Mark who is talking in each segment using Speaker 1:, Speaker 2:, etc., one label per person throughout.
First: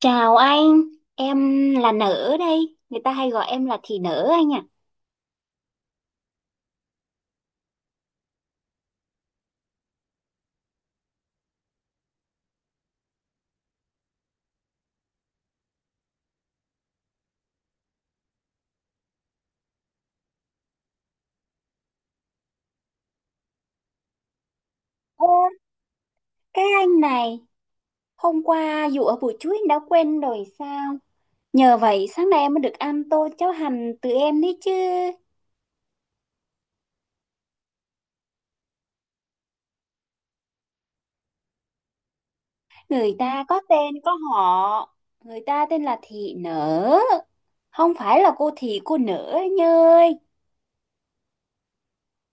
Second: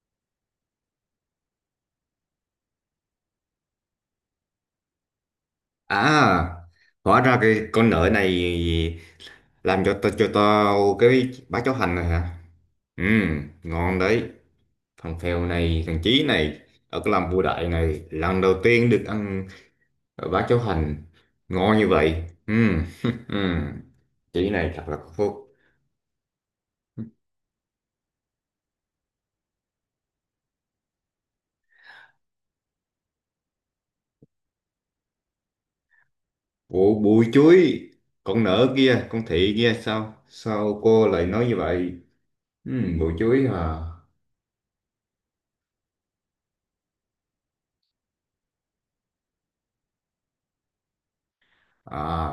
Speaker 1: Chào anh, em là Nở đây, người ta hay gọi em là Thị Nở anh ạ.
Speaker 2: À, hóa ra cái con nợ này làm cho tao cái bá cháo hành này hả? Ừ, ngon đấy. Thằng Phèo này, thằng Chí này, ở cái làm vua đại này, lần đầu tiên được ăn bá cháo hành ngon như vậy. Ừ, ừ. Chí này thật là có
Speaker 1: Ô,
Speaker 2: phúc.
Speaker 1: cái anh này, hôm qua dù ở buổi trưa anh đã quên rồi sao? Nhờ vậy sáng nay em mới được ăn tô cháo hành từ em đấy chứ.
Speaker 2: Ủa, bụi chuối, con nợ kia, con thị kia sao? Sao cô lại nói như vậy? Ừ, bụi
Speaker 1: Người ta
Speaker 2: chuối
Speaker 1: có
Speaker 2: à?
Speaker 1: tên có họ, người ta tên là Thị Nở, không phải là cô Thị cô Nở anh ơi.
Speaker 2: À,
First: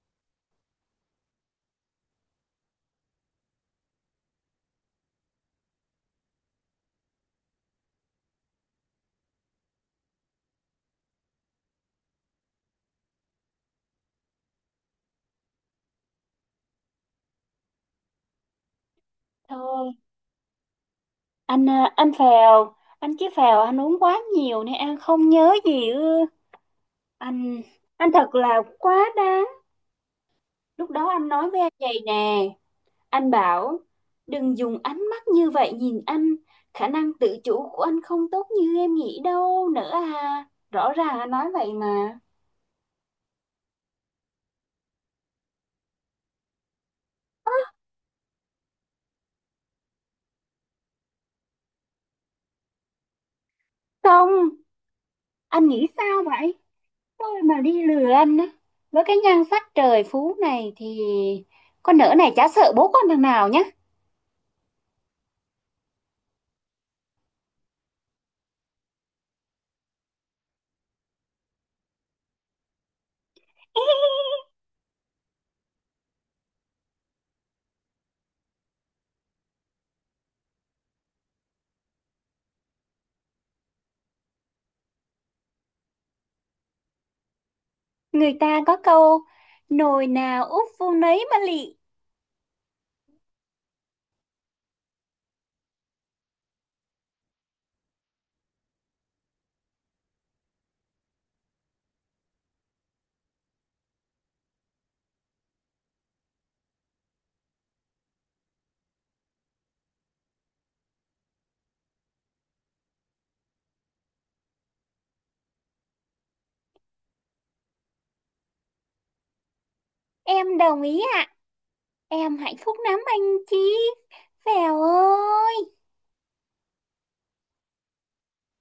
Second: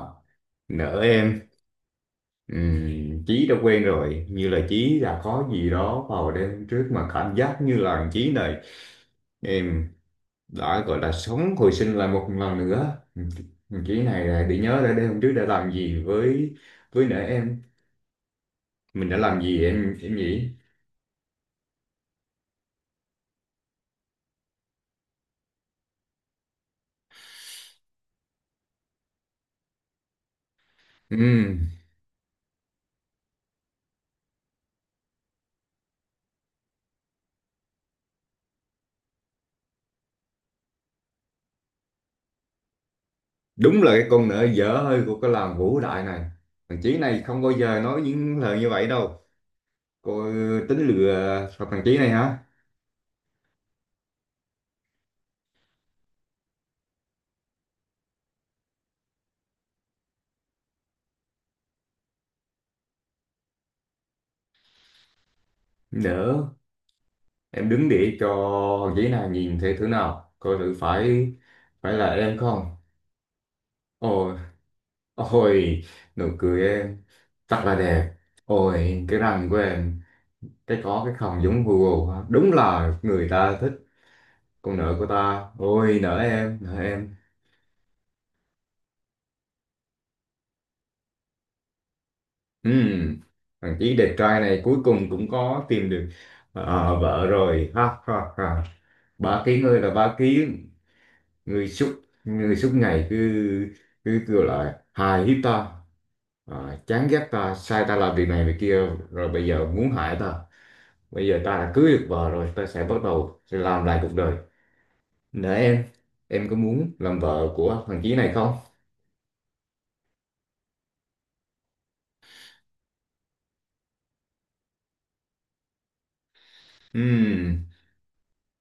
Speaker 2: nợ em. Ừ, Chí đã quen rồi như là Chí đã có gì đó vào đêm trước mà cảm giác như là Chí này em đã gọi là sống hồi sinh lại một lần nữa. Ừ, Chí này là để nhớ ra đêm hôm trước đã làm gì với nợ em, mình đã làm gì,
Speaker 1: Thôi,
Speaker 2: em nghĩ
Speaker 1: anh à, anh phèo, anh chí phèo anh uống quá nhiều nên anh không nhớ gì ư. Anh, anh thật là quá đáng. Lúc đó
Speaker 2: ừ,
Speaker 1: anh nói với em vậy nè, anh bảo đừng dùng ánh mắt như vậy nhìn anh, khả năng tự chủ của anh không tốt như em nghĩ đâu nữa à. Rõ ràng anh nói vậy mà.
Speaker 2: đúng là cái con nợ dở hơi của cái làng Vũ Đại này. Thằng Chí này không bao giờ nói những lời như vậy đâu. Cô tính lừa thằng Chí này hả?
Speaker 1: Không, anh nghĩ sao vậy? Tôi mà đi lừa anh á, với cái nhan sắc trời phú này thì con nỡ này chả sợ bố con thằng nào nhá.
Speaker 2: Nỡ, em đứng để cho ghế nào nhìn thấy thứ nào coi thử phải phải là em không? Ôi, ôi, nụ cười em thật là đẹp, ôi cái răng của em, cái có cái khòng giống Google ha. Đúng là người ta thích con nợ của ta, ôi nợ em, nợ em.
Speaker 1: Người ta có câu nồi nào úp vô nấy mà lị.
Speaker 2: Ừm, thằng chí đẹp trai này cuối cùng cũng có tìm được ờ, vợ rồi, ha ha ha. Ba ký ngươi là ba ký, người suốt người suốt ngày cứ cứ kêu là hài hiếp ta, à, chán ghét ta, sai ta làm việc này việc kia, rồi bây giờ muốn hại ta. Bây giờ ta đã cưới được vợ rồi, ta sẽ bắt đầu sẽ làm lại cuộc đời. Nè em có muốn làm vợ của thằng chí này không?
Speaker 1: Em đồng ý ạ, em hạnh phúc lắm anh chị. Vèo ơi.
Speaker 2: Ừm,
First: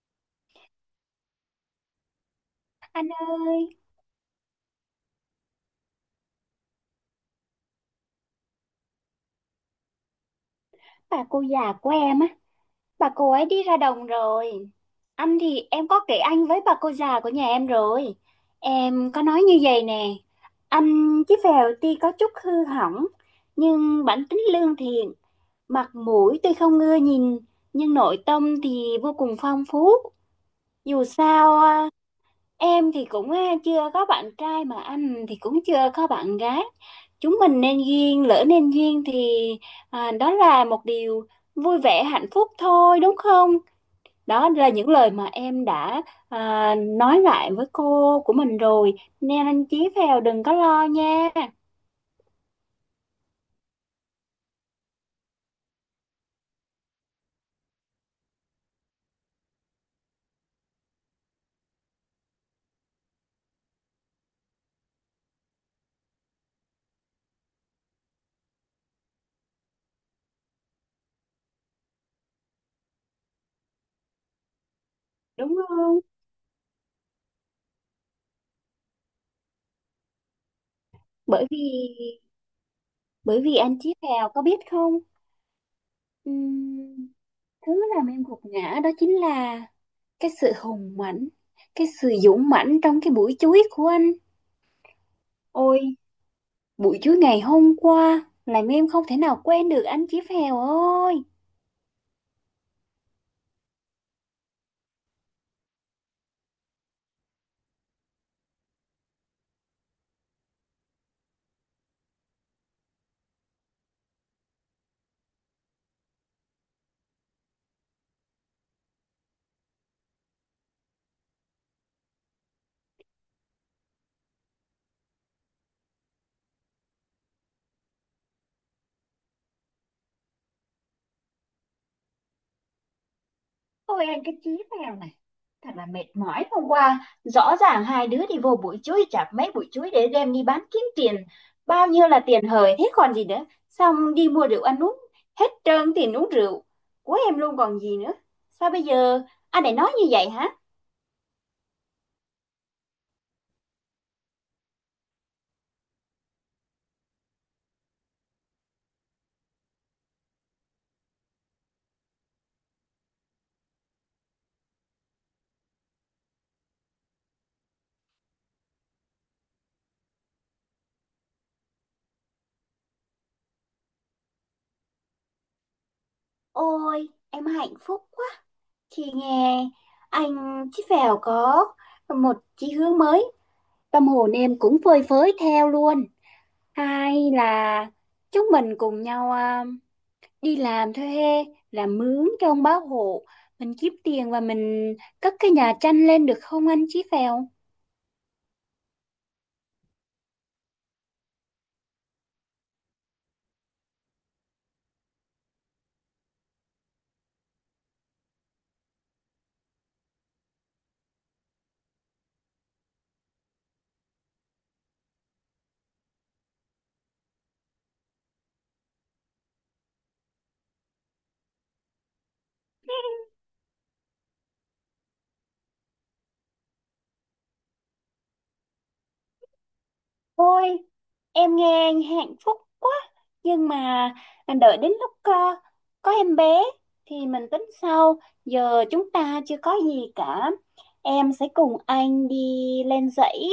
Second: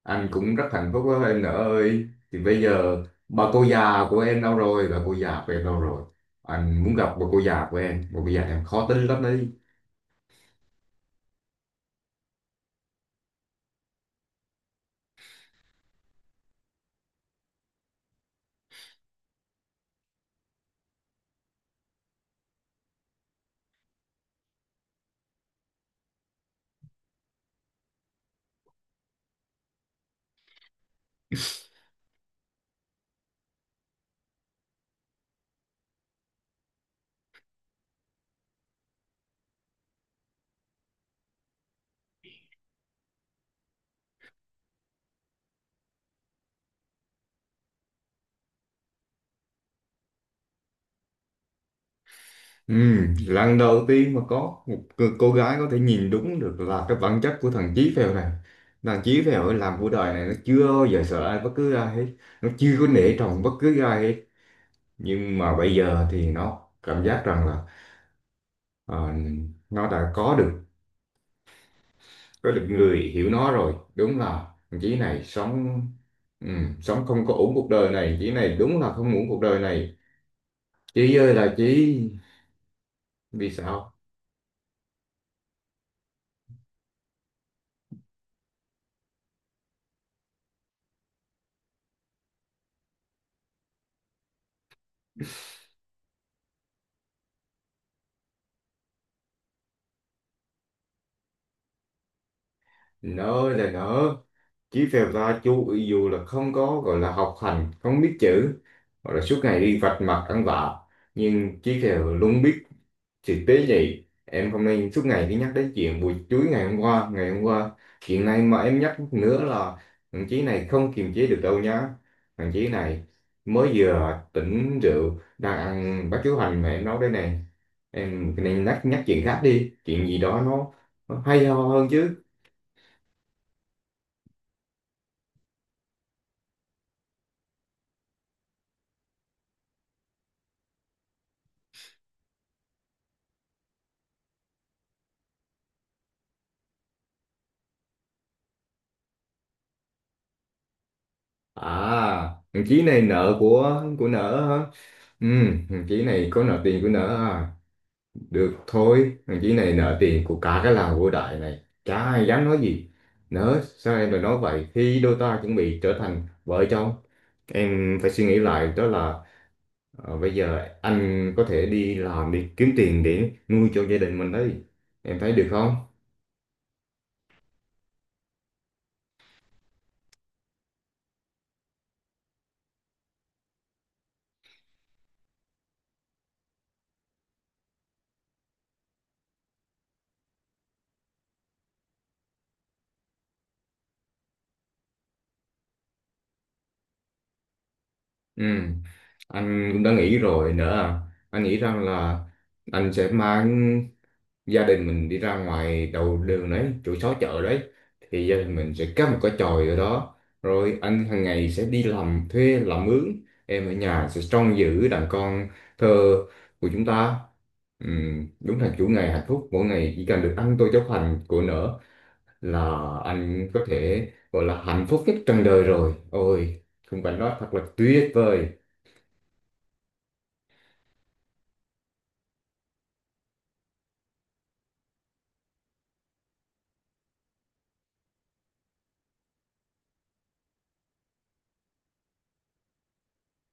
Speaker 2: anh cũng rất hạnh phúc đó em, nữa ơi thì bây giờ
Speaker 1: Anh
Speaker 2: bà cô
Speaker 1: ơi,
Speaker 2: già của em đâu rồi bà cô già của em đâu rồi Anh muốn gặp bà cô già của em, bà cô già em khó tính lắm đấy.
Speaker 1: bà cô già của em á, bà cô ấy đi ra đồng rồi. Anh thì em có kể anh với bà cô già của nhà em rồi. Em có nói như vậy nè, anh chí phèo tuy có chút hư hỏng, nhưng bản tính lương thiện, mặt mũi tuy không ưa nhìn, nhưng nội tâm thì vô cùng phong phú. Dù sao em thì cũng chưa có bạn trai mà anh thì cũng chưa có bạn gái. Chúng mình nên duyên, lỡ nên duyên thì đó là một điều vui vẻ, hạnh phúc thôi đúng không? Đó là những lời mà em đã nói lại với cô của mình rồi. Nên anh Chí Phèo đừng có lo nha,
Speaker 2: Ừ, lần đầu tiên mà có một cô gái có thể nhìn đúng được là cái bản chất của thằng Chí Phèo này. Thằng Chí Phèo ấy làm cuộc đời này nó chưa bao giờ sợ ai, bất cứ ai hết. Nó chưa có nể trọng bất cứ ai hết. Nhưng mà bây giờ thì nó cảm giác rằng là ờ, nó đã có được người hiểu nó rồi. Đúng là thằng Chí này
Speaker 1: đúng
Speaker 2: sống
Speaker 1: không?
Speaker 2: ừ, sống không có ổn cuộc đời này. Chí này đúng là không ổn cuộc đời này. Chí ơi
Speaker 1: Bởi
Speaker 2: là
Speaker 1: vì
Speaker 2: Chí.
Speaker 1: bởi
Speaker 2: Vì
Speaker 1: vì anh
Speaker 2: sao?
Speaker 1: Chí Phèo có biết không? Ừm, thứ làm em gục ngã đó chính là cái sự hùng mạnh, cái sự dũng mãnh trong cái buổi chuối của anh. Ôi, buổi chuối ngày hôm qua làm em không thể nào quên được anh Chí Phèo ơi.
Speaker 2: Nỡ là nỡ. Chí phèo ta chú ví dụ là không có gọi là học hành, không biết chữ, gọi là suốt ngày đi vạch mặt ăn vạ, nhưng chí phèo luôn biết sự tế nhị. Em không nên suốt ngày đi nhắc đến chuyện buổi chuối ngày hôm qua. Chuyện này mà em nhắc nữa là thằng Chí này không kiềm chế được đâu nhá. Thằng Chí này mới vừa tỉnh rượu, đang ăn bát cháo hành mà em nấu đây này. Em nên nhắc nhắc chuyện khác đi, chuyện gì đó nó hay ho hơn chứ.
Speaker 1: Ôi anh cái chí phèo này, thật là mệt mỏi. Hôm qua rõ ràng hai đứa đi vô bụi chuối, chặt mấy bụi chuối để đem đi bán kiếm tiền. Bao nhiêu là tiền hời thế còn gì nữa. Xong đi mua rượu ăn uống, hết trơn tiền uống rượu của em luôn còn gì nữa. Sao bây giờ anh lại nói như vậy hả?
Speaker 2: À, thằng Chí này nợ của nợ hả? Ừ, thằng Chí này có nợ tiền của nợ à? Được thôi, thằng Chí này nợ tiền của cả cái làng vô đại này. Chả ai dám nói gì. Nỡ, sao em lại nói vậy? Khi đôi ta chuẩn bị trở thành vợ chồng, em phải suy nghĩ lại, đó là ờ, bây giờ anh có thể đi làm đi kiếm tiền để nuôi cho gia đình mình đấy. Em thấy được không?
Speaker 1: Ôi em hạnh phúc quá. Chị nghe anh Chí Phèo có một chí hướng mới, tâm hồn em cũng phơi phới theo luôn. Hay là chúng mình cùng nhau đi làm thuê, làm mướn cho ông bá hộ, mình kiếm tiền và mình cất cái nhà tranh lên được không anh Chí Phèo?
Speaker 2: Ừ, anh cũng đã nghĩ rồi nữa à. Anh nghĩ rằng là anh sẽ mang gia đình mình đi ra ngoài đầu đường đấy, chỗ xó chợ đấy, thì gia đình mình sẽ cắm một cái chòi ở đó, rồi anh hàng ngày sẽ đi làm thuê làm mướn, em ở nhà sẽ trông giữ đàn con thơ của chúng ta. Đúng là chủ ngày hạnh phúc, mỗi ngày chỉ cần được ăn tô cháo hành của nở là anh có thể gọi là hạnh phúc nhất trần đời rồi. Ôi khung cảnh đó thật là tuyệt vời.
Speaker 1: Ôi, em nghe anh hạnh phúc quá. Nhưng mà đợi đến lúc có em bé thì mình tính sau. Giờ chúng ta chưa có gì cả. Em sẽ cùng anh đi lên dãy,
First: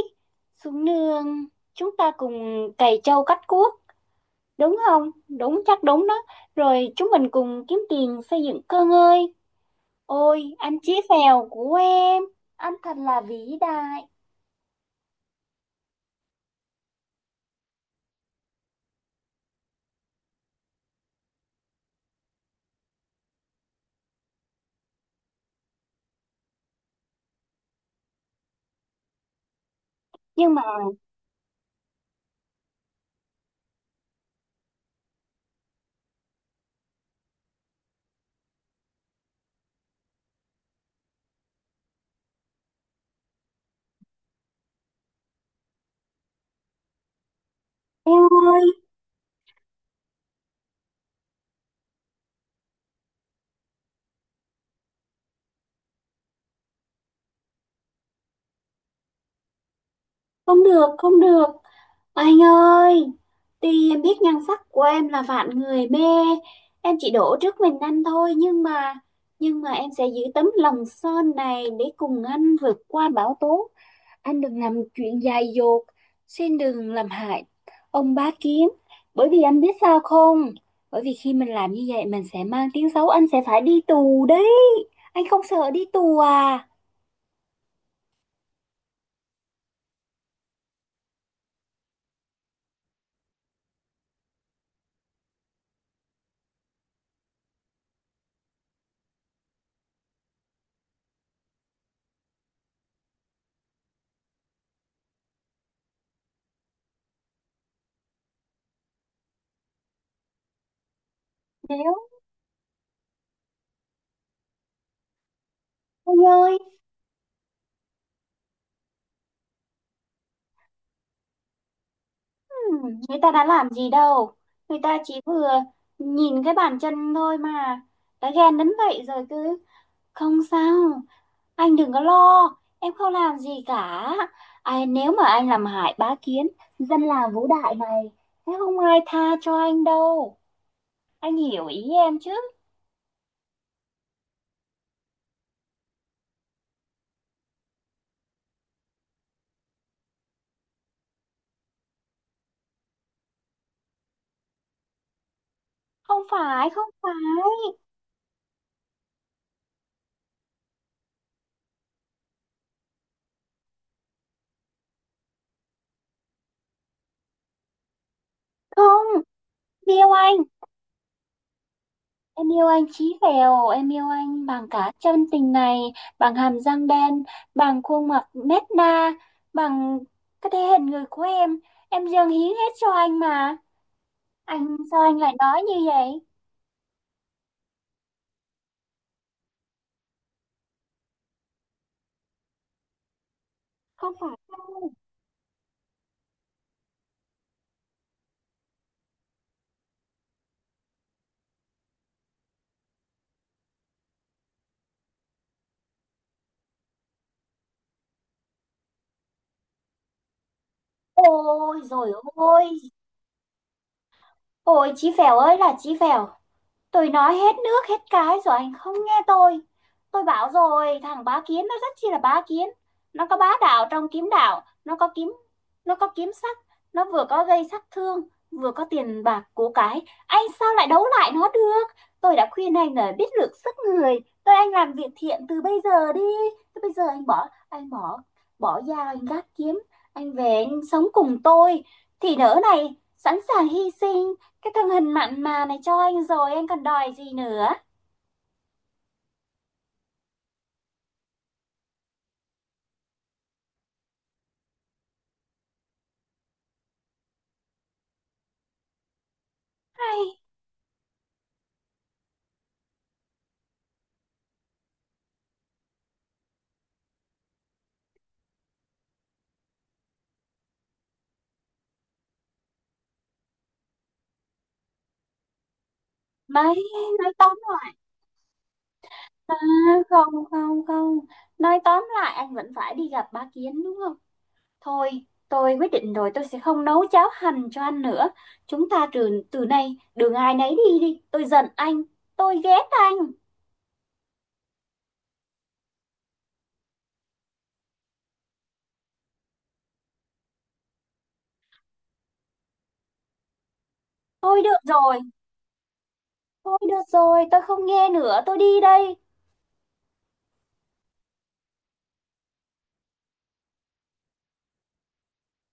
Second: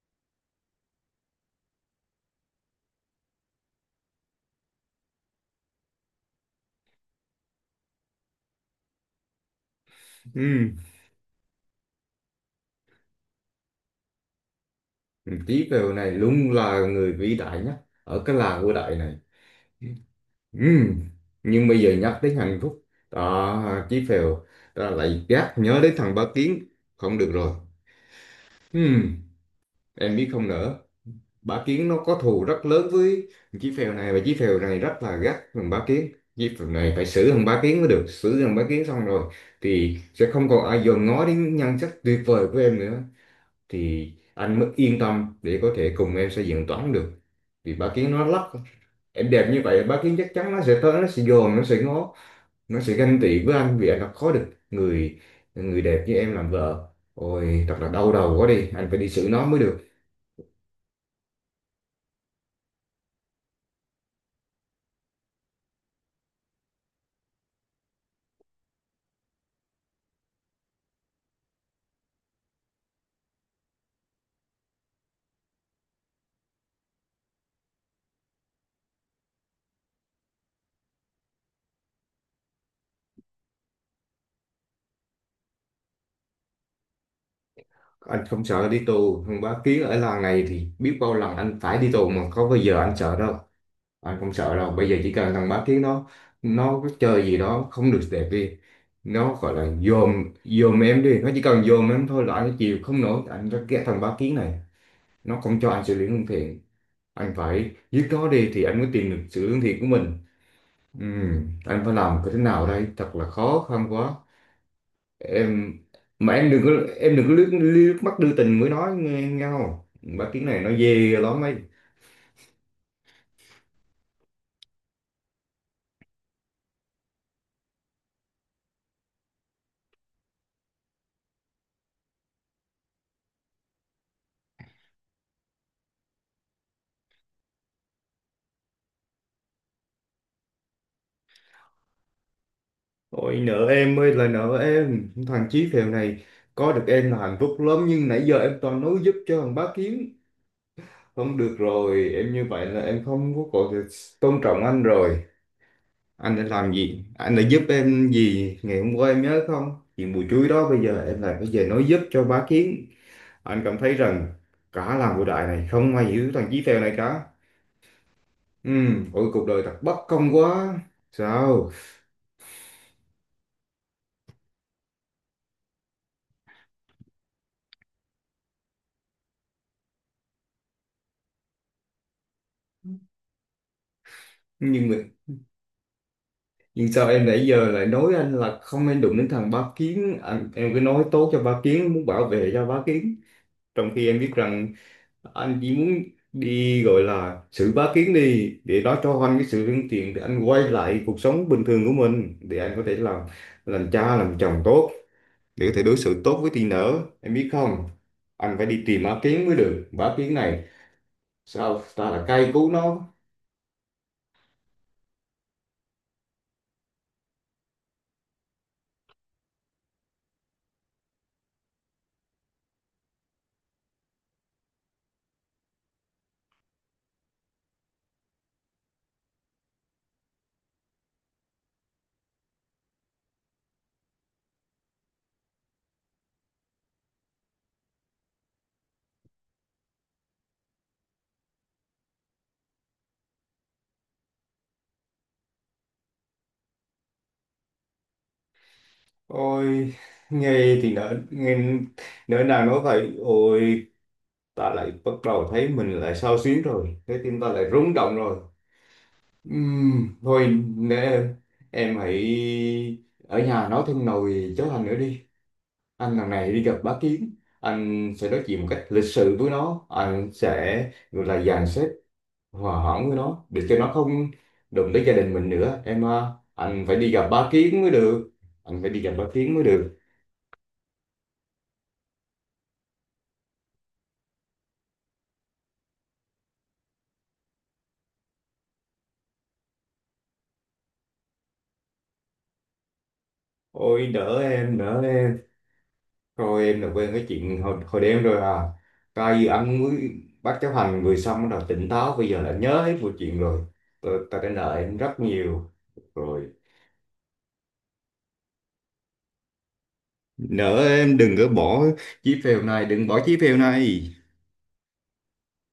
Speaker 1: xuống nương. Chúng ta cùng cày trâu cắt cuốc. Đúng không? Đúng, chắc đúng đó. Rồi chúng mình cùng kiếm tiền xây dựng cơ ngơi. Ôi,
Speaker 2: Ừm,
Speaker 1: anh chí phèo của em. Anh thật là vĩ đại.
Speaker 2: Tí Tý Phèo này luôn là người vĩ đại nhất ở cái làng vĩ đại này. Ừm, Nhưng bây giờ nhắc đến Hàn Phúc đó, Chí Phèo ta lại gác nhớ đến thằng Bá Kiến, không được rồi. Ừm, em biết không
Speaker 1: Nhưng mà
Speaker 2: nữa, Bá Kiến nó có thù rất lớn với Chí Phèo này, và Chí Phèo này rất là gắt thằng Bá Kiến. Chí Phèo này phải xử thằng Bá Kiến mới được, xử thằng Bá Kiến xong rồi thì sẽ không còn ai dòm ngó đến nhan sắc tuyệt vời của em nữa, thì anh mới yên tâm để có thể cùng em xây dựng toán được. Vì Bá Kiến nó
Speaker 1: em
Speaker 2: lắc,
Speaker 1: ơi,
Speaker 2: em đẹp như vậy Bá Kiến chắc chắn nó sẽ tới, nó sẽ dòm, nó sẽ ngó, nó sẽ ganh tị với anh vì anh đã có được người người đẹp như em làm vợ. Ôi thật là đau đầu quá đi, anh phải đi xử nó mới được.
Speaker 1: không được, không được. Anh ơi, tuy em biết nhan sắc của em là vạn người mê, em chỉ đổ trước mình anh thôi, nhưng mà em sẽ giữ tấm lòng son này để cùng anh vượt qua bão tố. Anh đừng làm chuyện dại dột, xin đừng làm hại ông bá kiến. Bởi vì anh biết sao không? Bởi vì khi mình làm như vậy mình sẽ mang tiếng xấu, anh sẽ phải đi tù đấy. Anh không sợ đi tù à?
Speaker 2: Anh không sợ đi tù không, bá kiến ở làng này thì biết bao lần anh phải đi tù mà có bao giờ anh sợ đâu. Anh không sợ đâu, bây giờ chỉ cần thằng bá kiến nó có chơi gì đó không được đẹp đi, nó gọi là dòm dòm em đi, nó chỉ cần dòm em thôi là anh chịu không nổi. Anh rất ghét thằng bá kiến này, nó không cho anh xử lý lương thiện. Anh phải giết nó đi thì anh mới tìm được sự lương thiện của mình. Ừ, anh phải
Speaker 1: Nếu
Speaker 2: làm cái thế nào đây, thật là khó khăn quá. Em
Speaker 1: anh
Speaker 2: mà em
Speaker 1: ơi.
Speaker 2: đừng có em đừng có liếc mắt đưa tình mới nói nghe nhau, bác tiếng này nó ghê lắm ấy.
Speaker 1: Ừ, người ta đã làm gì đâu, người ta chỉ vừa nhìn cái bàn chân thôi mà đã ghen đến vậy rồi. Cứ không sao, anh đừng có lo, em không làm gì cả ai. Nếu mà anh làm hại bá kiến, dân làng Vũ Đại này sẽ không ai tha cho anh đâu, anh hiểu ý em chứ?
Speaker 2: Ôi nợ em ơi là nợ em, thằng Chí phèo này có được em là hạnh phúc lắm, nhưng nãy giờ em toàn nói giúp cho thằng bác kiến, không được rồi. Em như vậy là em không có còn được tôn trọng anh rồi.
Speaker 1: không
Speaker 2: Anh đã
Speaker 1: phải
Speaker 2: làm
Speaker 1: không
Speaker 2: gì,
Speaker 1: phải
Speaker 2: anh đã giúp em gì ngày hôm qua em nhớ không, chuyện bùi chuối đó, bây giờ em lại bây giờ nói giúp cho bá kiến. Anh cảm thấy rằng cả làng cổ đại này không ai hiểu thằng Chí Phèo này cả. Ừ,
Speaker 1: không.
Speaker 2: ôi cuộc đời thật bất
Speaker 1: Điều
Speaker 2: công
Speaker 1: anh,
Speaker 2: quá. Sao
Speaker 1: em yêu anh chí phèo, em yêu anh bằng cả chân tình này, bằng hàm răng đen, bằng khuôn mặt nét na, bằng cái thể hình người của em. Em dâng hiến hết cho anh mà. Anh
Speaker 2: nhưng mà,
Speaker 1: sao anh lại nói như vậy?
Speaker 2: nhưng sao em nãy giờ lại nói anh là không nên đụng đến thằng Bá Kiến, anh, em cứ nói tốt cho Bá Kiến, muốn bảo vệ cho Bá Kiến, trong khi
Speaker 1: Không
Speaker 2: em biết
Speaker 1: phải
Speaker 2: rằng
Speaker 1: đâu.
Speaker 2: anh chỉ muốn đi gọi là xử Bá Kiến đi, để nó cho anh cái sự lương thiện, để anh quay lại cuộc sống bình thường của mình, để anh có thể làm cha làm chồng tốt, để có thể đối xử tốt với teen nữa, em biết không? Anh phải đi tìm á kiến mới được, bá kiến này
Speaker 1: Ôi
Speaker 2: sao ta
Speaker 1: rồi
Speaker 2: là cay
Speaker 1: ôi,
Speaker 2: cú nó.
Speaker 1: ôi chí phèo ơi là chí phèo. Tôi nói hết nước hết cái rồi anh không nghe tôi. Tôi bảo rồi, thằng bá kiến nó rất chi là bá kiến. Nó có bá đạo trong kiếm đạo, nó có kiếm sắc, nó vừa có gây sát thương, vừa có tiền bạc của cái. Anh sao lại đấu lại nó được? Tôi đã khuyên anh là biết lượng sức người. Tôi anh làm việc thiện từ bây giờ đi. Thế bây giờ anh bỏ bỏ dao anh gác kiếm, anh về anh sống cùng tôi thì nỡ này sẵn sàng hy sinh cái thân hình mặn mà này cho anh rồi anh còn đòi gì nữa.
Speaker 2: Ôi nghe thì nỡ nghe, nỡ nào nói vậy. Ôi ta lại bắt đầu thấy mình lại xao xuyến rồi, trái tim ta lại rung động rồi.
Speaker 1: Hay
Speaker 2: Thôi nè em hãy ở nhà nói thêm nồi cháo hành nữa đi. Anh lần này đi gặp bá kiến, anh sẽ nói chuyện một cách lịch sự với nó, anh sẽ gọi là dàn xếp, hòa hỏng với nó để cho nó không đụng tới gia đình mình nữa, em à,
Speaker 1: mấy
Speaker 2: anh phải đi gặp
Speaker 1: nói
Speaker 2: bá
Speaker 1: tóm
Speaker 2: kiến mới
Speaker 1: lại,
Speaker 2: được anh phải đi gặp bá kiến
Speaker 1: à,
Speaker 2: mới được
Speaker 1: không không không, nói tóm lại anh vẫn phải đi gặp bá Kiến đúng không? Thôi, tôi quyết định rồi, tôi sẽ không nấu cháo hành cho anh nữa. Chúng ta từ từ nay đường ai nấy đi đi. Tôi giận anh, tôi ghét anh.
Speaker 2: Ôi đỡ em, đỡ em, rồi em là quên cái chuyện hồi đêm rồi à? Coi như anh mới bác chấp hành vừa xong rồi tỉnh táo, bây giờ là nhớ hết mọi chuyện rồi. Tôi đã nợ
Speaker 1: Được
Speaker 2: em
Speaker 1: rồi,
Speaker 2: rất nhiều rồi.
Speaker 1: thôi được rồi, tôi không nghe nữa, tôi đi đây.
Speaker 2: Nợ em đừng có bỏ chí phèo này, đừng bỏ chí phèo này.